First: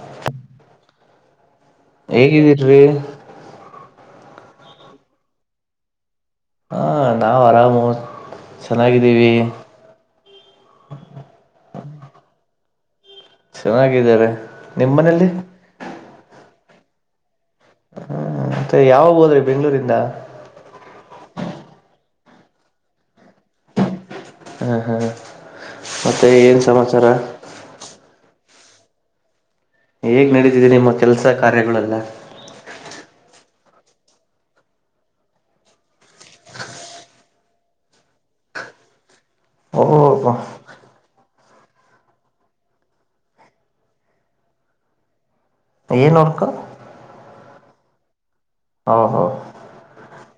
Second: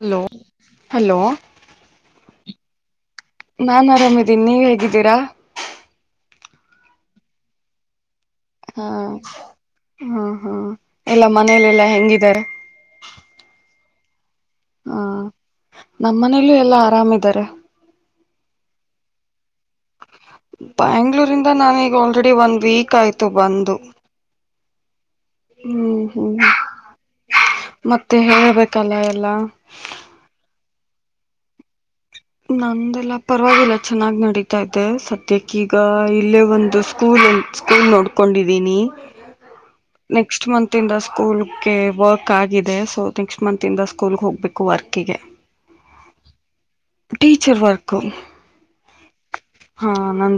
Hello hello [unintelligible] ನಾನ್ ಆರಾಮಿದೀನಿ ನೀವ್ ಹೇಗಿದ್ದೀರಾ ಹಾ ನಾವ ಆರಾಮವ ಹಾ ಹ್ಮ ಹ್ಮ್ ಎಲ್ಲ ಮನೇಲೆೆಲ್ಲಾ ಹೆಂಗಿದ್ದಾರೆ ಚೆನ್ನಾಗಿದ್ದಾರೆ ನಿಮ್ಮ ಮನೇೆಯಲ್ಲಿ ಲ್ಲೊ ಎಲ್ಲಾ ಆರಾಮ್ ಇದಾರೆ ಹ್ಮ ಮತ್ತೆ ಯಾವಾಗ ಹೋದ್ರಿ ಬೆಂಗ್ಳೂರಿಂದ ಬ್ಯಾಂಗ್ಳೂರಿಂದ ನಾನೀಗ ಆಲ್ರೆಡಿ ಒಂದ ವೀಕ್ ಆಯ್ತು ಬಂದು ಹಾ ಹಾ ಹ್ಮ್ ಮತ್ತೆ ಹ್ಮ್ ಏನ್ ಸಮಾಚಾರ ಮತ್ತೆ ಹೇಳಬೇಕು ಕಲಾ ಎಲ್ಲ ಹೇಗ್ ನಡೀತಿದೆ ನಿಮ್ಮ ಕೆಲ್ಸ ಕಾರ್ಯಗಳೆಲ್ಲ ನಂದೆಲ್ಲ ಪರವಾಗಿಲ್ಲ ಚೆನ್ನಾಗಿ ನಡೀತೈತೆ ಸದ್ಯಕ್ಕಿಗ ಇಲ್ಲೇ ಒಂದು ಸ್ಕೂಲ್ ಸ್ಕೂಲ್ ನೋಡ್ಕೊಂಡಿದೀನಿ ಓಹೋ ನೆಕ್ಸ್ಟ್ ಮಂತ್ ಇಂದ ಸ್ಕೂಲ್ಗೆ ವರ್ಕ್ ಆಗಿದೆ ಸೊ ನೆಕ್ಸ್ಟ್ ಮಂತ್ ಇಂದ ಸ್ಕೂಲ್ ಹೋಗ್ಬೇಕು ವರ್ಕ್ಗಿ ಏನ್ ವರ್ಕ್ ಟೀಚರ್ ವರ್ಕು ಹ ಹ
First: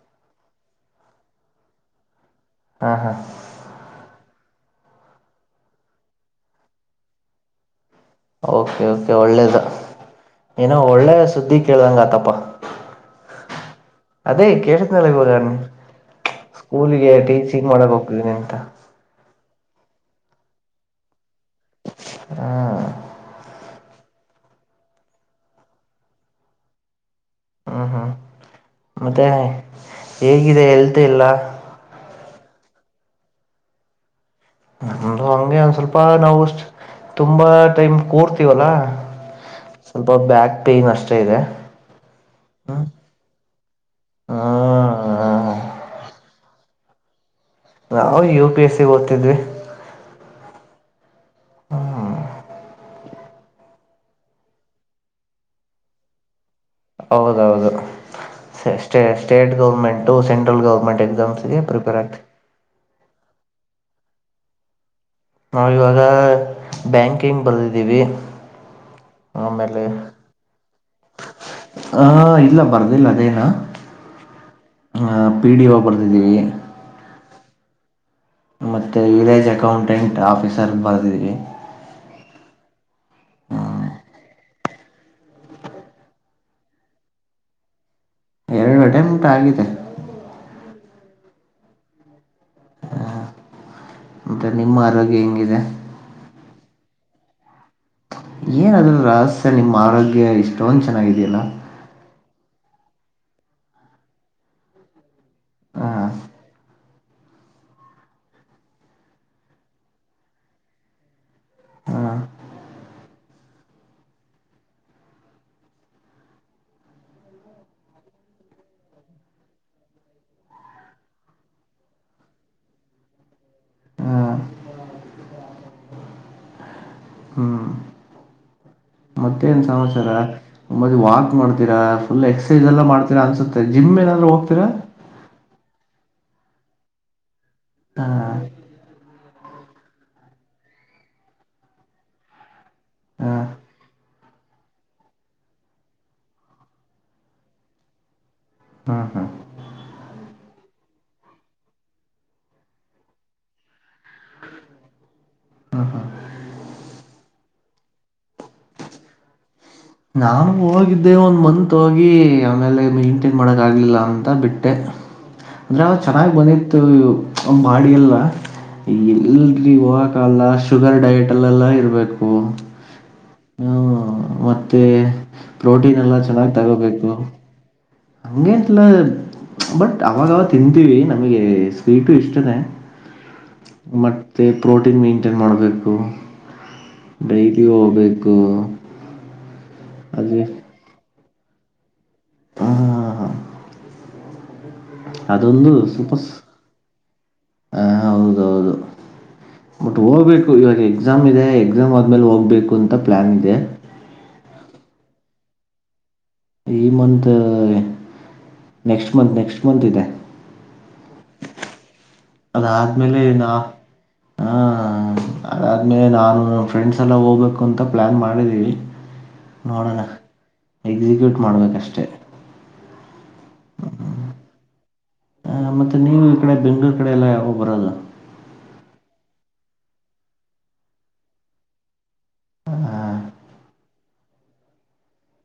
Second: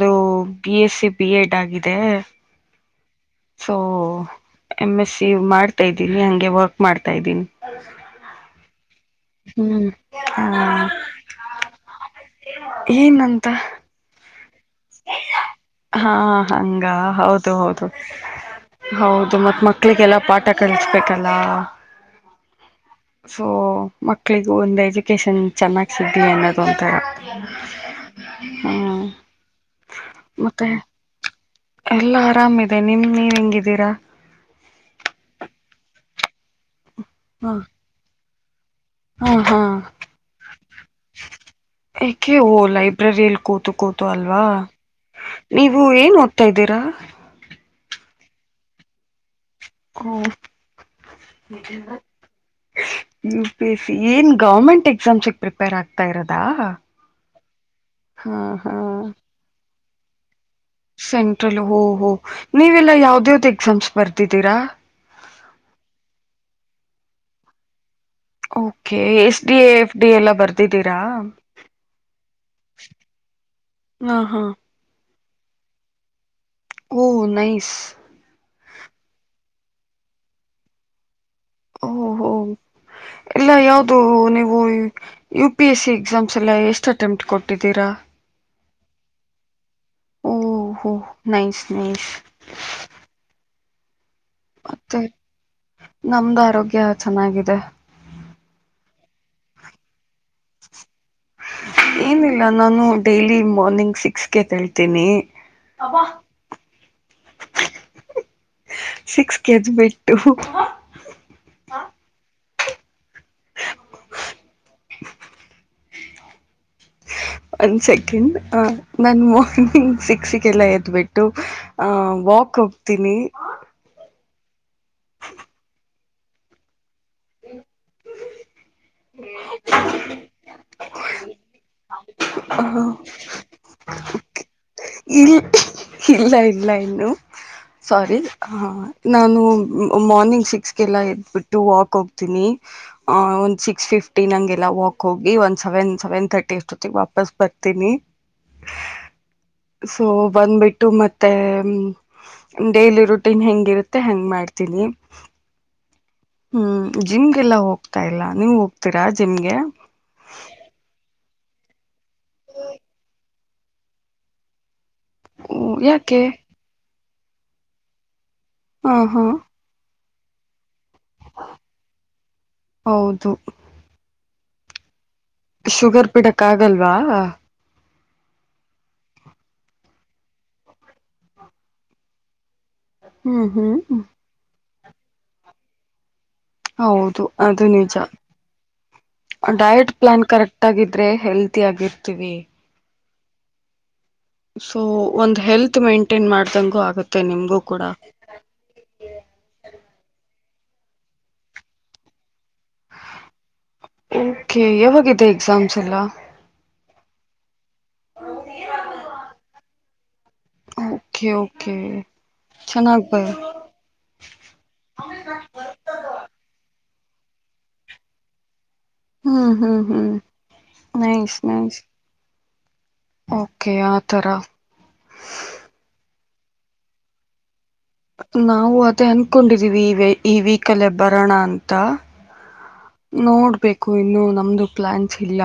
ಅದು ಬಿ ಎಸ್ಸಿ ಬಿ ಎಡ್ ಆಗಿದೆ ಹಾ ಹಾ ಸೊ ಎಂ ಎಸ್ಸಿ ಮಾಡ್ತಾ ಇದ್ದೀನಿ ಹಂಗೆ ವರ್ಕ್ ಮಾಡ್ತಾ ಇದ್ದೀನಿ ಓಕೆ ಓಕೆ ಒಳ್ಳೇದ ಹ್ಮ್ ಹಾ ಏನೋ ಒಳ್ಳೆ ಸುದ್ದಿ ಕೇಳ್ದಂಗತಪ್ಪ ಏನಂತ ಹಾ ಹಂಗಾ ಸ್ಕೂಲಿಗೆ ಹೌದು ಟೀಚಿಂಗ್ ಹೌದು ಮಾಡಕ್ ಹೋಗ್ತಿದ್ದೀನಿ ಅಂತ ಹೌದು ಮತ್ತೆ ಮಕ್ಕಳಿಗೆಲ್ಲ ಪಾಠ ಕಲಿಸ್ಬೇಕಲ್ಲ ಸೊ ಮ ಮಕ್ಕಳಿಗೂ ಒಂದು ಎಜುಕೇಷನ್ ಚೆನ್ನಾಗಿ ಸಿಗಲಿ ಅನ್ನೋದು ಒಂಥ ಹ್ಮ ಹ್ಮ ಮತ್ತೆ ಹೇಗಿದೆ ಮತ್ತೆ ಹೆಲ್ತ್ ಎಲ್ಲ ಎಲ್ಲಾ ಆರಾಮ ಇದೆ ನಿಮ್ ನಿವ್ ಹೆಂಗಿದ್ದೀರಾ ನಮ್ದು ಹಂಗೆ ಒಂದ್ ಸ್ವಲ್ಪ ನಾವಿಷ್ಟ ತುಂಬಾ ಹ ಟೈಮ್ ಕೂರ್ತೀವಲ್ಲಾ ಹಾ ಹಾ ಸ್ವಲ್ಪ ಬ್ಯಾಕ್ ಪೇನ್ ಅಷ್ಟ ಏಕೆ ಹೊ ಲೈಬ್ರರಿಯಲ್ ಕೂತು ಕೂತು ಅಲ್ವಾ ನೀವು ಏನ್ ಓದ್ತಾ ಇದ್ದೀರಾ ನಾವು ಯು ಪಿ ಎಸ್ ಸಿ ಓದ್ತಿದ್ವಿ ಹ್ಮ ಯು ಪಿ ಎಸ್ ಸಿ ಏನ್ ಗೌರ್ಮೆಂಟ್ ಎಕ್ಸಾಮ್ಸ್ಗೆ ಪ್ರಿಪೇರ್ ಆಗ್ತಾ ಇರದಾ ಹೌದೌದು ಸೆ ಸ್ಟೆ ಸ್ಟೇಟ್ ಗೌರ್ಮೆಂಟು ಸೆಂ ಸೆಂಟ್ರಲ್ ಹೋಹೋ ನೀವೆಲ್ಲ ಯಾವ್ದ ಯಾವ್ದು ಎಕ್ಸಾಮ್ಸ್ ಬರ್ದಿದ್ದೀರಾ ನಾವು ಇವಾಗ ಬ್ಯಾಂಕಿಂಗ್ ಬರ್ದಿದ್ದೀವಿ okay S D F D ಎಲ್ಲ ಬರ್ದಿದ್ದೀರಾ ಹ ಇಲ್ಲ ಬರ್ದಿಲ್ಲ ಅದೇನ ಹಾ ಹಾ ಹ ಪಿ ಡಿ ಒ ಬರ್ದಿದ್ದೀವಿ ಓ ನೈಸ್ ಮತ್ತೆ ವಿಲೇಜ್ ಅಕೌಂಟೆಂಟ್ ಆಫೀಸರ್ ಬರೆದಿದ್ದಿವಿ ಓಹೋ ಎಲ್ಲ ಯಾವ್ದು ನೀವು U P S C exams ಎಲ್ಲಾ ಎಷ್ಟ್ ಅಟೆಂಪ್ಟ್ ಕೊಟ್ಟಿದ್ದೀರಾ ಎರಡು ಅಟೆಮ್ಟು ಆಗಿದೆ ಓ ಹೋ ನೈಸ್ ನೈಸ್ ಮತ್ತೆ ನಿಮ್ಮ ಆರೋಗ್ಯ ಹೆಂಗಿದೆ ಗ್ಯಾ ಚೆನ್ನಾಗಿದೆ ಏನ್ ಅದು ರಹಸ್ಯ ನಿಮ್ಮ ಆರೋಗ್ಯ ಇಷ್ಟೊಂದು ಚೆನ್ನಾಗಿದಿಯಲ್ಲ ಏನಿಲ್ಲ ನಾನು ಡೈಲಿ ಮಾರ್ನಿಂಗ್ ಸಿಕ್ಸ್ಗೆ ಎದೆಳ್ತೀನಿ ಅಬ್ಬಾ ಹಾಂ ಸಿಕ್ಸ್ ಕೆಜ್ ಬಿಟ್ಟು ಹಾ ಹಾಂ ಅನಿಂಟೆಲಿಜಬಲ್ [inaudible] ಹ್ಮ [inaudible] ಒಂದ್ ಸೆಕೆಂಡ್ ಅ ನನ್ ಮಾರ್ನಿಂಗ್ ಸಿಕ್ಸ್ಗೆಲ್ಲ ಎದ್ಬಿಟ್ಟು ಆ ವಾಕ್ ವಾಕ್ ಹೋಗ್ತೀನಿ ಹಾಂ ಹ್ಮ್ ಮತ್ತೇನ್ ಸಮಚಾರ ಮದ್ ವಾಕ್ ಮಾಡ್ತೀರಾ ಫುಲ್ ಎಕ್ಸೈಸ್ ಎಲ್ಲ ಮಾಡ್ತಿರಾ ಅನ್ಸುತ್ತೆ ಜಿಮ್ ಏನಾದ್ರು ಹೋಗ್ತಿರಾ ಇ ಇಲ್ಲ ಇಲ್ಲ ಇನ್ನು ಸಾರಿ ಹಾಂ ನಾನು ಮ ಮಾರ್ನಿಂಗ್ ಸಿಕ್ಸ್ಗೆಲ್ಲ ಎದ್ಬಿಟ್ಟು ವಾಕ್ ಹೋಗ್ತೀನಿ ಅ ಹಾಂ ಒಂದು ಸಿಕ್ಸ್ ಫಿಫ್ಟ ಫ್ಟಿ ನಂಗೆಲ್ಲಾ ವಾಕ್ ಹೋಗಿ ಒಂದ್ ಸೆವೆನ್ ಸೆವೆನ್ ತರ್ಟಿ ಅಷ್ಟೊತ್ತಿಗೆ ವಾಪಸ್ ಬರ್ತೀನಿ ಹಾ ಹಾ ಸೊ ಬಂದ್ಬಿಟ್ಟು ಮತ್ತೆ ಡೈಲಿ ರುಟೀನ್ ಹೆಂಗಿರುತ್ತೆ ಹಂಗ್ ಮಾಡ್ತೀನಿ ಹ್ಮ್ ಜಿಮ್ಗೆಲ್ಲ ಹೋಗ್ತಾ ಇಲ್ಲಾ ನೀವ್ ಹೋಗ್ತೀರಾ ಜಿಮ್ಗೆ ನಾನು ಹೋಗಿದ್ದೆ ಒಂದ್ ಮಂತ್ ಹೋಗಿ ಆಮೇಲೆ ಮೇಂಟೈನ್ ಮಾಡಕ್ ಆಗ್ಲಿಲ್ಲ ಅಂತ ಬಿಟ್ಟೆ ಅಂದ್ರೆ ಯಾಕೆ ಚೆನ್ನಾಗ್ ಬಂದಿತ್ತು ಬಾಡಿ ಎಲ್ಲ ಹ ಹಾ ಎಲ್ರಿ ಹೋಗಾಕಾಗಲ್ಲ ಶುಗರ್ ಡಯಟ್ ಅಲ್ಲೆಲ್ಲ ಇರಬೇಕು ಹೌದು ಹ ಮತ್ತೆ ಪ್ರೋಟೀನ್ ಶುಗರ್ ಎಲ್ಲ ಬಿಡಕ್ ಚೆನ್ನಾಗ್ ಆಗಲ್ವಾ ತಗೋಬೇಕು ಹಂಗೆಂತಲ್ಲ ಬಟ್ ಅವಾಗವ ತಿಂತೀವಿ ನಮಗೆ ಸ್ವೀಟು ಇಸ್ಟ ಇದೆ ಹ್ಮ್ ಹ್ಮ್ ಪ್ರೋಟೀನ್ ಮೈಂಟೇನ್ ಮಾಡಬೇಕು ಹೌದು ಡೈಲಿ ಅದು ನಿಜ ಹೋಗ್ಬೇಕು ಡಯಟ್ ಪ್ಲಾನ್ ಅದೇ ಕರೆಕ್ಟ್ ಆಗಿದ್ರೆ ಹೆಲ್ತಿ ಆಗಿರ್ತೀವಿ ಹ ಸೊ ಒಂದ್ ಅದೊಂದು ಹೆಲ್ತ್ ಸ್ವಲ್ಪ ಮೇಂಟೈನ್ ಮಾಡ್ದಂಗೂ ಆಗತ್ತೆ ನಿಮಗೂ ಕೂಡ ಹ ಹೌದೌದು ಬಟ್ ಹೋಗ್ಬೇಕು ಇವಾಗ ಎಕ್ಸಾಮ್ ಇದೆ ಎಕ್ಸಾಮ್ ಆದ್ಮೇಲೆ ಹೋಗ್ಬೇಕು ಅಂತ ಪ್ಲಾನ್ ಇದೆ ಸಮಸಲ [unintelligible] ಈ month next month next month ಇದೆ ಓಕೆ ಓಕೆ ಚೆನ್ನಾಗ್ ಬ ಅದಾದ್ಮೇಲೆ ನಾ ಹ ಅದಾದ್ಮೇಲೆ ನಾನು ಫ್ರೆಂಡ್ಸ್ ಸಲ ಹೋಗ್ಬೇಕು ಅಂತ ಪ್ಲಾನ್ ಮಾಡಿದೀವಿ ಹ್ಮ್ ಹ್ಮ್ ನೋಡೋಣ ಹ್ಮ್ ಎಕ್ಸಿಕ್ಯೂಟ್ ನೈಸ್ ನೈಸ್ ಮಾಡ್ಬೇಕಷ್ಟೆ ಓಕೆ ಆತರ ಮತ್ತು ನೀವು ಈ ಕಡೆ ಬೆಂಗಳೂರು ಕಡೆ ಎಲ್ಲ ಯಾವಗ್ ಬರೋದು. ನಾವು ಅದೇ ಅನ್ಕೊಂಡಿದೀವಿ ಈ ವೀಕ್ ಅಲ್ಲಿ ಬರೋಣ ಅಂತ. ನೋಡ್ಬೇಕು ಇನ್ನು ನಮ್ದು ಪ್ಲಾನ್ಸ್ ಇಲ್ಲ.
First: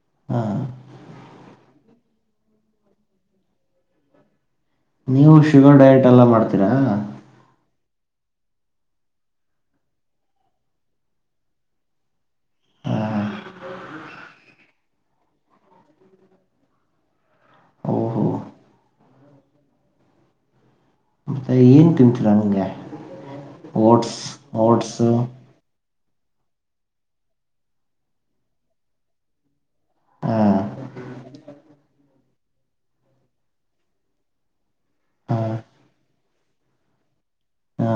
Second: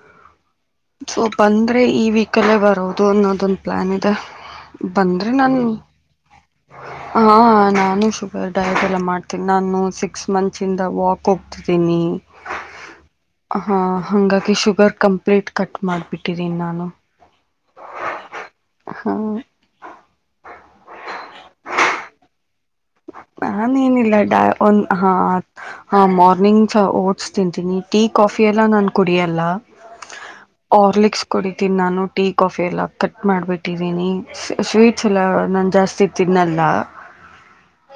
ಹ್ಮು ಸೊ ಬಂದ್ರೆ ಈ ವೀಕ್ ಅಲ್ಲೆ ಬರೋದು ಅನ್ನೋದೊಂದು ಪ್ಲಾನ್ ಇದೆ. ಬಂದ್ರಿ ನೀವು ನಾನ್ ಶುಗರ್ ಡಯಟ್ ಎಲ್ಲ ಮಾಡ್ತೀರಾ ಹ ನಾನು. ಶುಗರ್ ಡಯಟ್ ಎಲ್ಲ ಮಾಡ್ತೀನಿ ನಾನು ಸಿಕ್ಸ್ ಮಂತ್ಸಿಂದ ವಾಕ್ ಹೋಗ್ತಿದ್ದೀನಿ. ಹಾ ಹಂಗಾಗಿ ಶುಗರ್ ಕಂಪ್ಲೀಟ್ ಕಟ್ ಮಾಡ್ಬಿಟ್ಟಿದ್ದೀನ್ ನಾನು. [unintelligible] ಹ ಮತ್ತೆ ಏನ್ ತಿಂತೀರಾ ಅಂಗೆ ನನ್ ಇಲ್ಲಾ ಡ ಒನ್ ಓಟ್ಸು ಹಾ ಹಾ ಮಾರ್ನಿಂಗ್ ಓಟ್ಸ್ ತಿಂತೀನಿ ಟೀ ಕಾಫಿ ಎಲ್ಲ ನಾನು ಕುಡಿಯಲ್ಲ. ಹಾಂ ಆರ್ಲಿಕ್ಸ್ ಕುಡಿತೀನಿ ನಾನು ಟೀ ಕಾಫಿ ಎಲ್ಲ ಕಟ್ ಮಾಡ್ಬಿಟ್ಟಿದ್ದೀನಿ ಸ್ವೀಟ್ಸ್ ಎಲ್ಲ ನಾನು ಜಾಸ್ತಿ ತಿನ್ನಲ್ಲ. ಹಾ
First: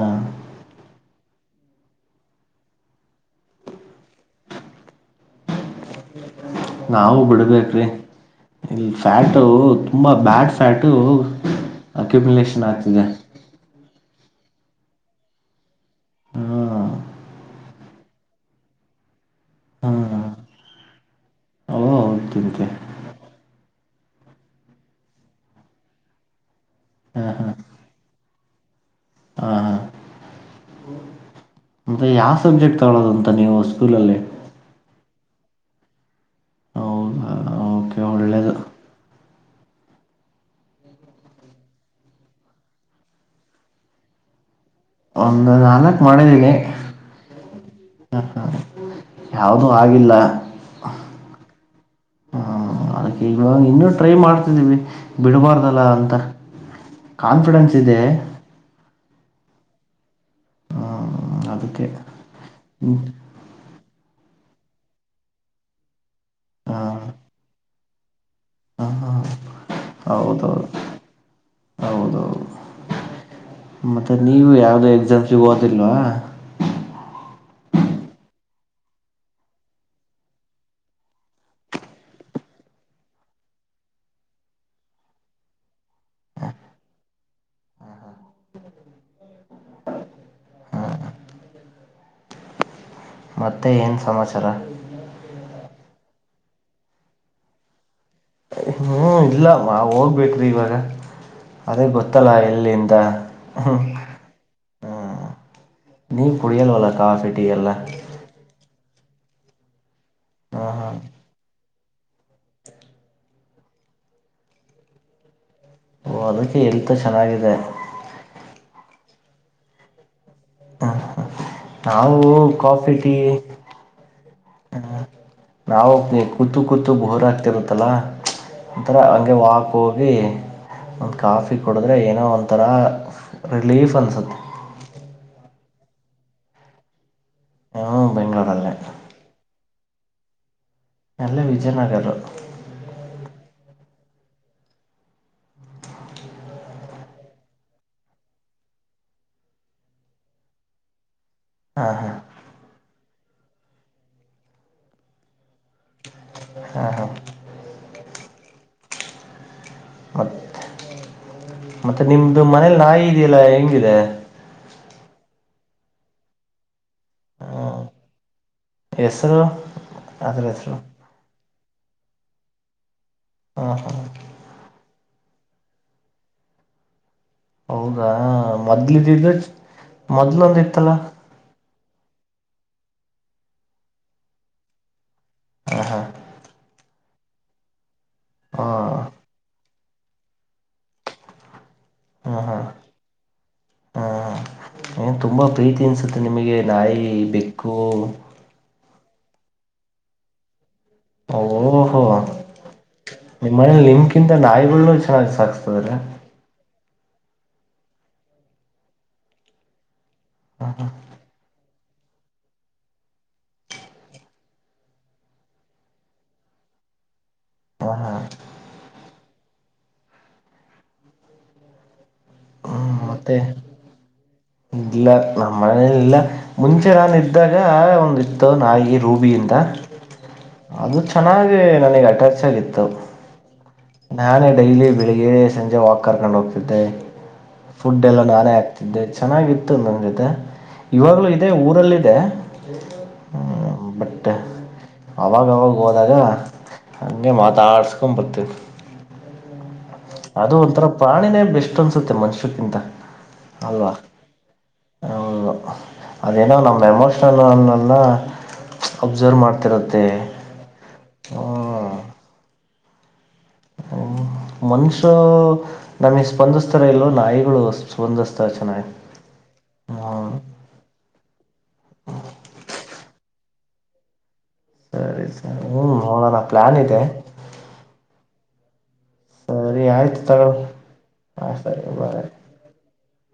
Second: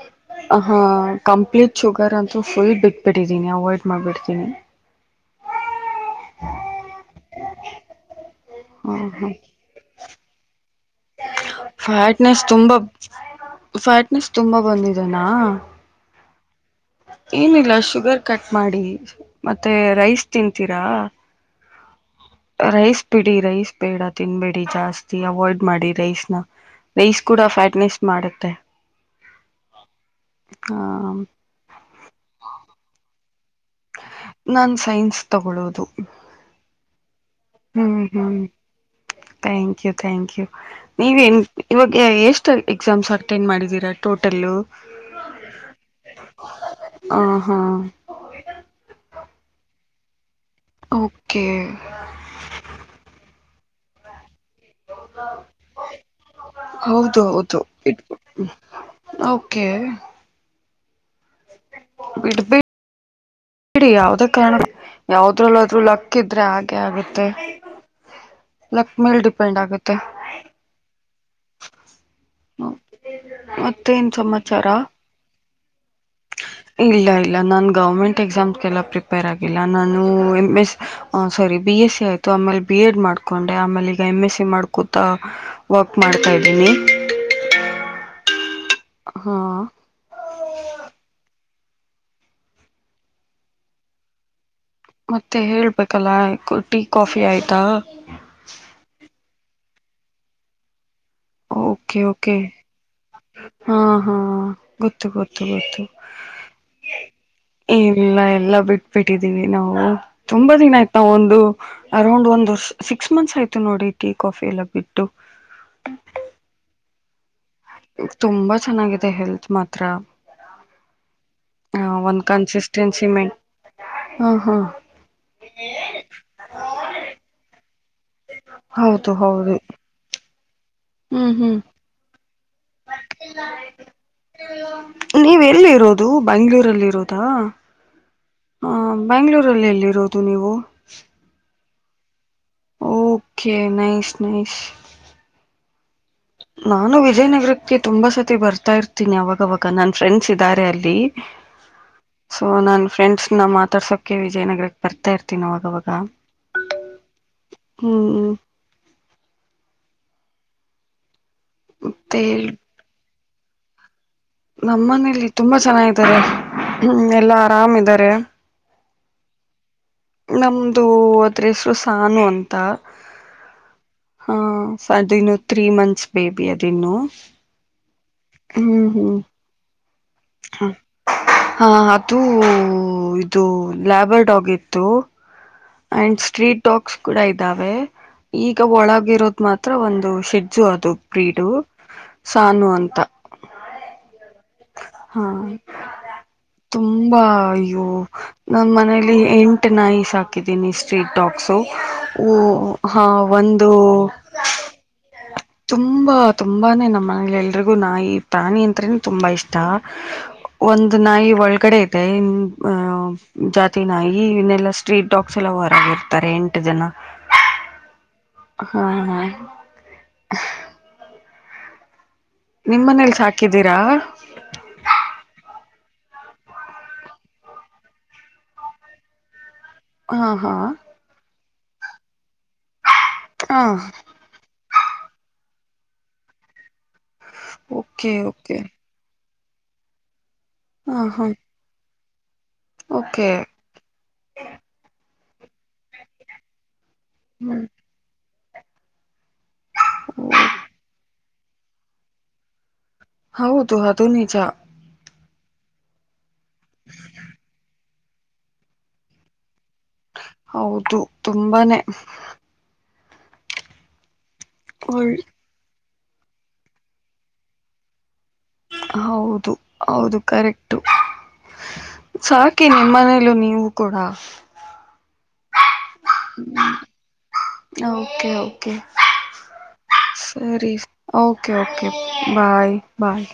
ಹಾ ಕಂಪ್ಲೀಟ್ ಶುಗರ್ ಅಂತೂ ಫುಲ್ ಬಿಟ್ಬಿಟ್ಟಿದ್ದೀನಿ ಅವಾಯ್ಡ್ ಮಾಡ್ಬಿಡ್ತೀನಿ. [unintelligible] ನಾವು ಬಿಡ್ಬೇಕ್ರಿ ಇಲ್ ಹಾಂ ಹಾಂ ಫ್ಯಾಟು ತುಂಬಾ ಬ್ಯಾಡ್ ಫ್ಯಾಟ್ - ಫ್ಯಾಟ್ನೆಸ್ ತುಂಬಾ ಆಗ್ತಿದೆ ಫ್ಯಾಟ್ನೆಸ್ ತುಂಬಾ ಬಂದಿದೆನಾ ಹು ಏನಿಲ್ಲ ಶುಗರ್ ಕಟ್ ಮಾಡಿ ಮತ್ತೆ ಹಾ ರೈಸ್ ತಿನ್ಂತೀರಾ. ಹು ತಿಂತಿ - ಬಿಡಿ ರೈಸ್ ಬೇಡ ತಿನ್ಬೇಡಿ ಜಾಸ್ತಿ ಅವಾಯ್ಡ್ ಮಾಡಿ ರೈಸ್ ನ. ರೈಸ್ ಕೂಡ ಫ್ಯಾಟ್ನೆಸ್ ಮಾಡುತ್ತೆ. ಹಾ ಹಾ ಮಂದೆ ಯಾವ್ ಸಬ್ಜೆಕ್ಟ್ ತಗಳೋದು ಅಂತ ನೀವು. ಸ್ಕೂಲಲ್ಲಿ ನಾನು ಸೈನ್ಸ್ ತಗೊಳ್ಳೋದು. ಹೌದಾ ಓಕೆ ಹ್ಮ್ ಹ್ಮ್ ಒಳ್ಳೆಯದು ಥ್ಯಾಂಕ್ ಯು ಥ್ಯಾಂಕ್ ಯು ನೀವ ನ್ ಇವಾಗ ಎಷ್ಟು ಎಕ್ಸಾಮ್ಸ್ ಅಟೆಂಡ್ ಮಾಡಿದೀರಾ. ತೊಟಲ್ಲು ಒಂದು ನಾಲ್ಕ್ ಮಾಡಿದ್ದೀನಿ ಹ ಹಾ ಹ ಯಾವ್ದೂ ಆಗಿಲ್ಲ ಓಕೆ ನಾ ಇನ್ನೂ ಟ್ರೈ ಮಾಡ್ ಬಿಡಬಾರ್ದಲ್ಲ ಅಂತ ಹೌದು ಹೌದು ಕಾನ್ಫಿಡೆನ್ಸ್ ಇದೆ. ಬಿಟ್ಬಿಟ್ಟು ಓಕೆ ಹ್ಮ ಅದಕ್ಕೆ ಬಿಡ್ಬೇಡಿ ಹ್ಮ ಯಾವದೇ ಕಾರಣ ಯಾವದ್ರಲ್ಲಾದ್ರು ಲಕ್ ಇದ್ರೆ ಹಾಗೆ ಆಗುತ್ತೆ. ಹ ಲಕ್ ಹಾ ಮೇಲ್ ಡಿಪೆಂಡ್ ಆಗುತ್ತೆ ಹೌದು ಹೌದು. ಮತ್ತೇನ್ ಮತ್ತೆ ನೀವು ಸಮಾಚಾರ ಯಾವ್ದೋ ಎಕ್ಸಾಮ್ಸ ಗ್ ಓದಿಲ್ವಾ. ಇಲ್ಲ ಇಲ್ಲ ನಾನು ಗೌರ್ಮೆಂಟ್ ಎಕ್ಸಾಮ್ಸ್ಗೆಲ್ಲ ಪ್ರಿಪೇರ್ ಆಗಿಲ್ಲ ನಾನು M S sorry B S C ಆಯಿತು ಆಮೇಲೆ ಬಿ ಎಡ್ ಮಾಡ್ ಮಾಡಕೊಂಡೆ ಆಮೇಲೆ ಈಗ ಎಮ್ ಎಸ್ ಸಿ ಮಾಡ್ಕೂತಾ ವರ್ಕ್ ಮಾಡ್ತಾ ಇದ್ದೀನಿ. ಹ್ಮ ಹಾ ಮತ್ತೆ ಏನ್ ಸಮಾಚಾರ. ಮತ್ತೆ ಹೇಳ್ಬೇಕಲ್ಲ ಟೀ ಕಾಫಿ ಆಯ್ತಾ. ಹ್ಮ ಇಲ್ಲ ಮಾ ಹೋಗ್ಬೇಕ್ರಿ ಇವಾಗ. ಅದೇ ಓಕೆ ಗೊತ್ತಲ್ಲ ಓಕೆ ಎಲ್ಲಿಂದ ಹಾ [unintelligible] ಹಾ ಗೊತ್ತು ಗೊತ್ತು ಗೊತ್ತು ನೀ ಕೂಡಿಯಲ್ವಲ ಕಾಫಿ ಟೀ ಎಲ್ಲ ಬಿಟ್ಟಿದ್ದೀವಿ ನಾವು ತುಂಬಾ ಹಾ ದಿನ ಹಾ ಆಯ್ತ ನಾವು ಒಂದು ಅರೌಂಡ್ ಒಂದ್ ವರ್ಷ ಸಿಕ್ಸ್ ಮಂತ್ಸ್ ಆಯ್ತು ನೋಡಿ ಟೀ ಕಾಫಿ ಎಲ್ಲ ಬಿಟ್ಟು ಓ ಅದಕ್ಕೆ ಹೆಲ್ತ್ ಚೆನ್ನಾಗಿದೆ ತುಂಬಾ ಚೆನ್ನಾಗಿದೆ ಹೆಲ್ತ್ ಮಾತ್ರ ಹ [unintelligible] ನಾವು ಒಂದ್ ಕಾಫಿ ಕನ್ಸಿಸ್ಟೆನ್ಸಿ ಟೀ ಮೇ ಹಾ ಹಾ ಹ್ಮ್ ನಾವು ಕೂತು ಕೂತು ಬೋರ್ ಆಕ್ತೇವೆ [unintelligible] ಒಂಥರ ಹೌದು ಹಗೆ ಹೌದು ವಾಕ್ ಹೋಗಿ ಒಂದು ಕಾಫಿ ಕುಡಿದ್ರೆ ಏನೋ ಒಂದು [unintelligible] ನೀವ ಎಲ್ಲಿ ಇರೋದು ಬೆಂಗ್ಳೂರಲ್ಲಿ ಇರೋದಾ ಹ್ಞೂ ಬೆಂಗಳೂರಲ್ಲೇ ಹ ಬೆಂಗಗಳೂರಲ್ಲಿ ಎಲ್ಲಿರೋದು ನೀವು ಎಲ್ಲ ವಿಜಯನಗರ್ ಓಕೆ ನೈಸ್ ನೈಸ್ ನಾನು ವಿಜಯನಗರಕ್ಕೆ ತುಂಬಾ ಸತಿ ಬರ್ತಾ ಇರ್ತೀನಿ ಅವಾಗವಾಗ ನನ್ ಫ್ರೆಂಡ್ಸ್ ಇದ್ದಾರೆ ಅಲ್ಲಿ ಹಾಂ ಹಾಂ ಸೊ ನನ್ ಫ್ರೆಂಡ್ಸ್ ನಾವು ಮಾತಾಡ್ಸೋಕೆ ವಿಜಯನಗರಕ್ಕೆ ಬರ್ತಾ ಇರ್ತೀನಿವಾಗವಾಗ ಹಾ ಹಾ [unintelligible] ಮತ್ತೆ ನಿಮ್ದು ಮನೇಲಿ ನಾಯಿ ಇದೆಯಲ್ಲಾ ಹೆಂಗಿದೆ ನಮ್ಮ ಮನೇಲಿ ತುಂಬಾ ಚೆನ್ನ ಇದಾರೆ ಹ್ಮ್ ಎಲ್ಲಾ ಆರಾಮ್ ಇದಾರೆ ಹೆಸರು ಅದ್ರ ಹೆಸರು ನಮ್ದು ಅದ್ರ ಹೆಸರು ಸಾನು ಅಂತ ಹಾ ಸರ್ ಅದನ್ನು ತ್ರೀ ಮಂತ್ಸ್ ಬೇಬಿ ಅದಿನ್ನು ಹಾ ಹ್ಮ್ ಮೊದ್ಲ ಹ್ಮ್ ಇದಿದ್ದ ಹ [unintelligible] ಹಾ ಅದುೂ ಇದು ಲ್ಯಾಬರ್ ಡಾಗ್ ಇತ್ತು ಹಾ ಅಂಡ್ ಸ್ಟ್ರೀಟ್ ಸ್ಟ್ರೀಟ್ ಡಾಗ್ಸ್ ಕೂಡ ಇದಾವೆ ಹಾ ಈಗ ಒಳಗ ಇರೋದ್ ಮಾತ್ರ ಹತ್ರ ಒಂದು ಶೆಜಜು ಅದು ಬ್ರೀಡು ಹಾ ಹಾ ಸಾನು ಅಂತ [unintelligible] ನಾಳೆ ಹಾ ಏನ್ ಹಾ ತುಂಬಾ ಪ್ರೀತಿ ಅನ್ಸುತ್ತೆ ನಿಮಗೆ ನಾಯಿ ತುಂಬಾ ಬೆಕ್ಕು ಅಯ್ಯೋ ನಮ್ಮ ಮನಲಿ ಎಂಟು ನಾಯಿ ಸಾಾಕಿದ್ದೀನಿ ಇಷ್ಟ ಸ್ಟ್ರೀಟ್ ಟಾಕ್ಸು ಓಹೋ ಹ ಒಂದು ನಿಮ್ಮನೇಲಿ ನಿಮ್ಕಿಂತ [unintelligible] ನಾಯಿಗಳ್ನು ಚೆನ್ನಾಗಿ ತುಂ ಸಾಕ್ಸ್ತದ್ರ ತುಂಬಾ ತುಂಬಾನೇ ನಮ್ಮ ಮನಲಿ ಎಲ್ರಿಗೂ ನಾಯಿ ಪ್ರಾಣಿ ಅಂತನೆ ತುಂಬಾ ಇಷ್ಟ ಒಂದ ನಾಯಿ ಒಳಗಡೆ ಮತ್ತ ಹಾ ಜಾತಿನಾಗಿ ಇನ್ನೆಲ್ಲಾ ಸ್ಟ್ರೀಟ್ ಡಾಗ್ಸ್ ಎಲ್ಲ ಹೊರಾಗಿರ್ತಾರೆ ಎಂಟು ಜನ ಹಾ ಹಾ ಹಾ ಹಾ [unintelligible] ನಿಮ್ ಹ್ಮ್ ಮನೇಲಿ ಮತ್ತೆ ಸಾಕಿದ್ದೀರಾ ಇಲ್ಲ ನಮ್ಮ ಮನೆಯಲ್ಲಿಲ್ಲ ಮುಂಚೆ ನಾನು ಇದ್ದಾಗ ಒಂದುಿತ್ತು ನಾಯಿ ರೂಬಿಯಿಂದ ಹಾ ಹಾ ನನಗೆ ಅಟ್ಯಾಚ್ ಆಗಿತ್ತು ಹಾ ನಾನೇ ಡೈಲಿ ಬೆಳಿಗ್ಗೆ ಸಂಜೆ ವಾಕ್ ಕರ್ಕೋಡು ಹೋಗತಿದ್ದ ಫುಡ್ ಓಕೆ ಎಲ್ಲ ನಾನೇ ಓಕೆ ಆಗ್ತಿದ್ದೆ ಚೆನ್ನಾಗಿತ್ತು ನನ್ನ ಜೊತೆ ಹಾ ಹಾ ಇವಾಗಲೂ ಇದೇ ಊರಲ್ಲಿದೆ ಓಕೆ ಹ ಬಟ್ ಅವಾಗವಾಗ ಹೋದಾಗ ಅಂಗೆ ಮಾತಾ ಹ್ಮ್ ಆಡ್ಸಕೋಂಡ ಬತ ಅದು ಒಂಥರ ಪ್ರಾಣಿನೇ ಬೆಸ್ಟ್ ಅನ್ಸುತ್ತೆ ಮನುಷ್ಯಕ್ಕಿಂತ ಹೌದು ಅಲ್ವಾ ಅದು ನಿಜಾ ಹೌದು ಅದೇನ ನಮ್ಮ ಎಮೋಷಲ್ನ್ ಅಬ್ಸರ್ವ್ ಮಾಡ್ ಹೌದು [unintelligible] ತುಂಬಾನೇ ಹ್ಮ ಹ್ಮ ಮನುಷ್ಯ ಒಳ್ ನಮಗೆ ಸ್ಪಂದ್ತಾರ ಇಲ್ ನಾಯಿಗಳು ಸ್ಪಂದಸ್ತ ಹೌದು ಹೌದು ಕರೆಕ್ಟು ಸಾಕಿ ನಿಮ್ಮ ಮನೇಲ್ಲ ನೀವು ಕೂಡ ಸರಿ ಸರ್ ಹ್ಮ್ ನೋಡೋಣ ಪ್ಲಾನ್ ಇದೆ ಓಕೆ ಓಕೆ ಹಾ ಸರಿ ಆಯ್ತು ತಗ ಸರಿ ಆ ಓಕೆ ಸರಿ ಓಕೆ ಬ ಸರಿ ಬಾಯ್ ಬಾಯ್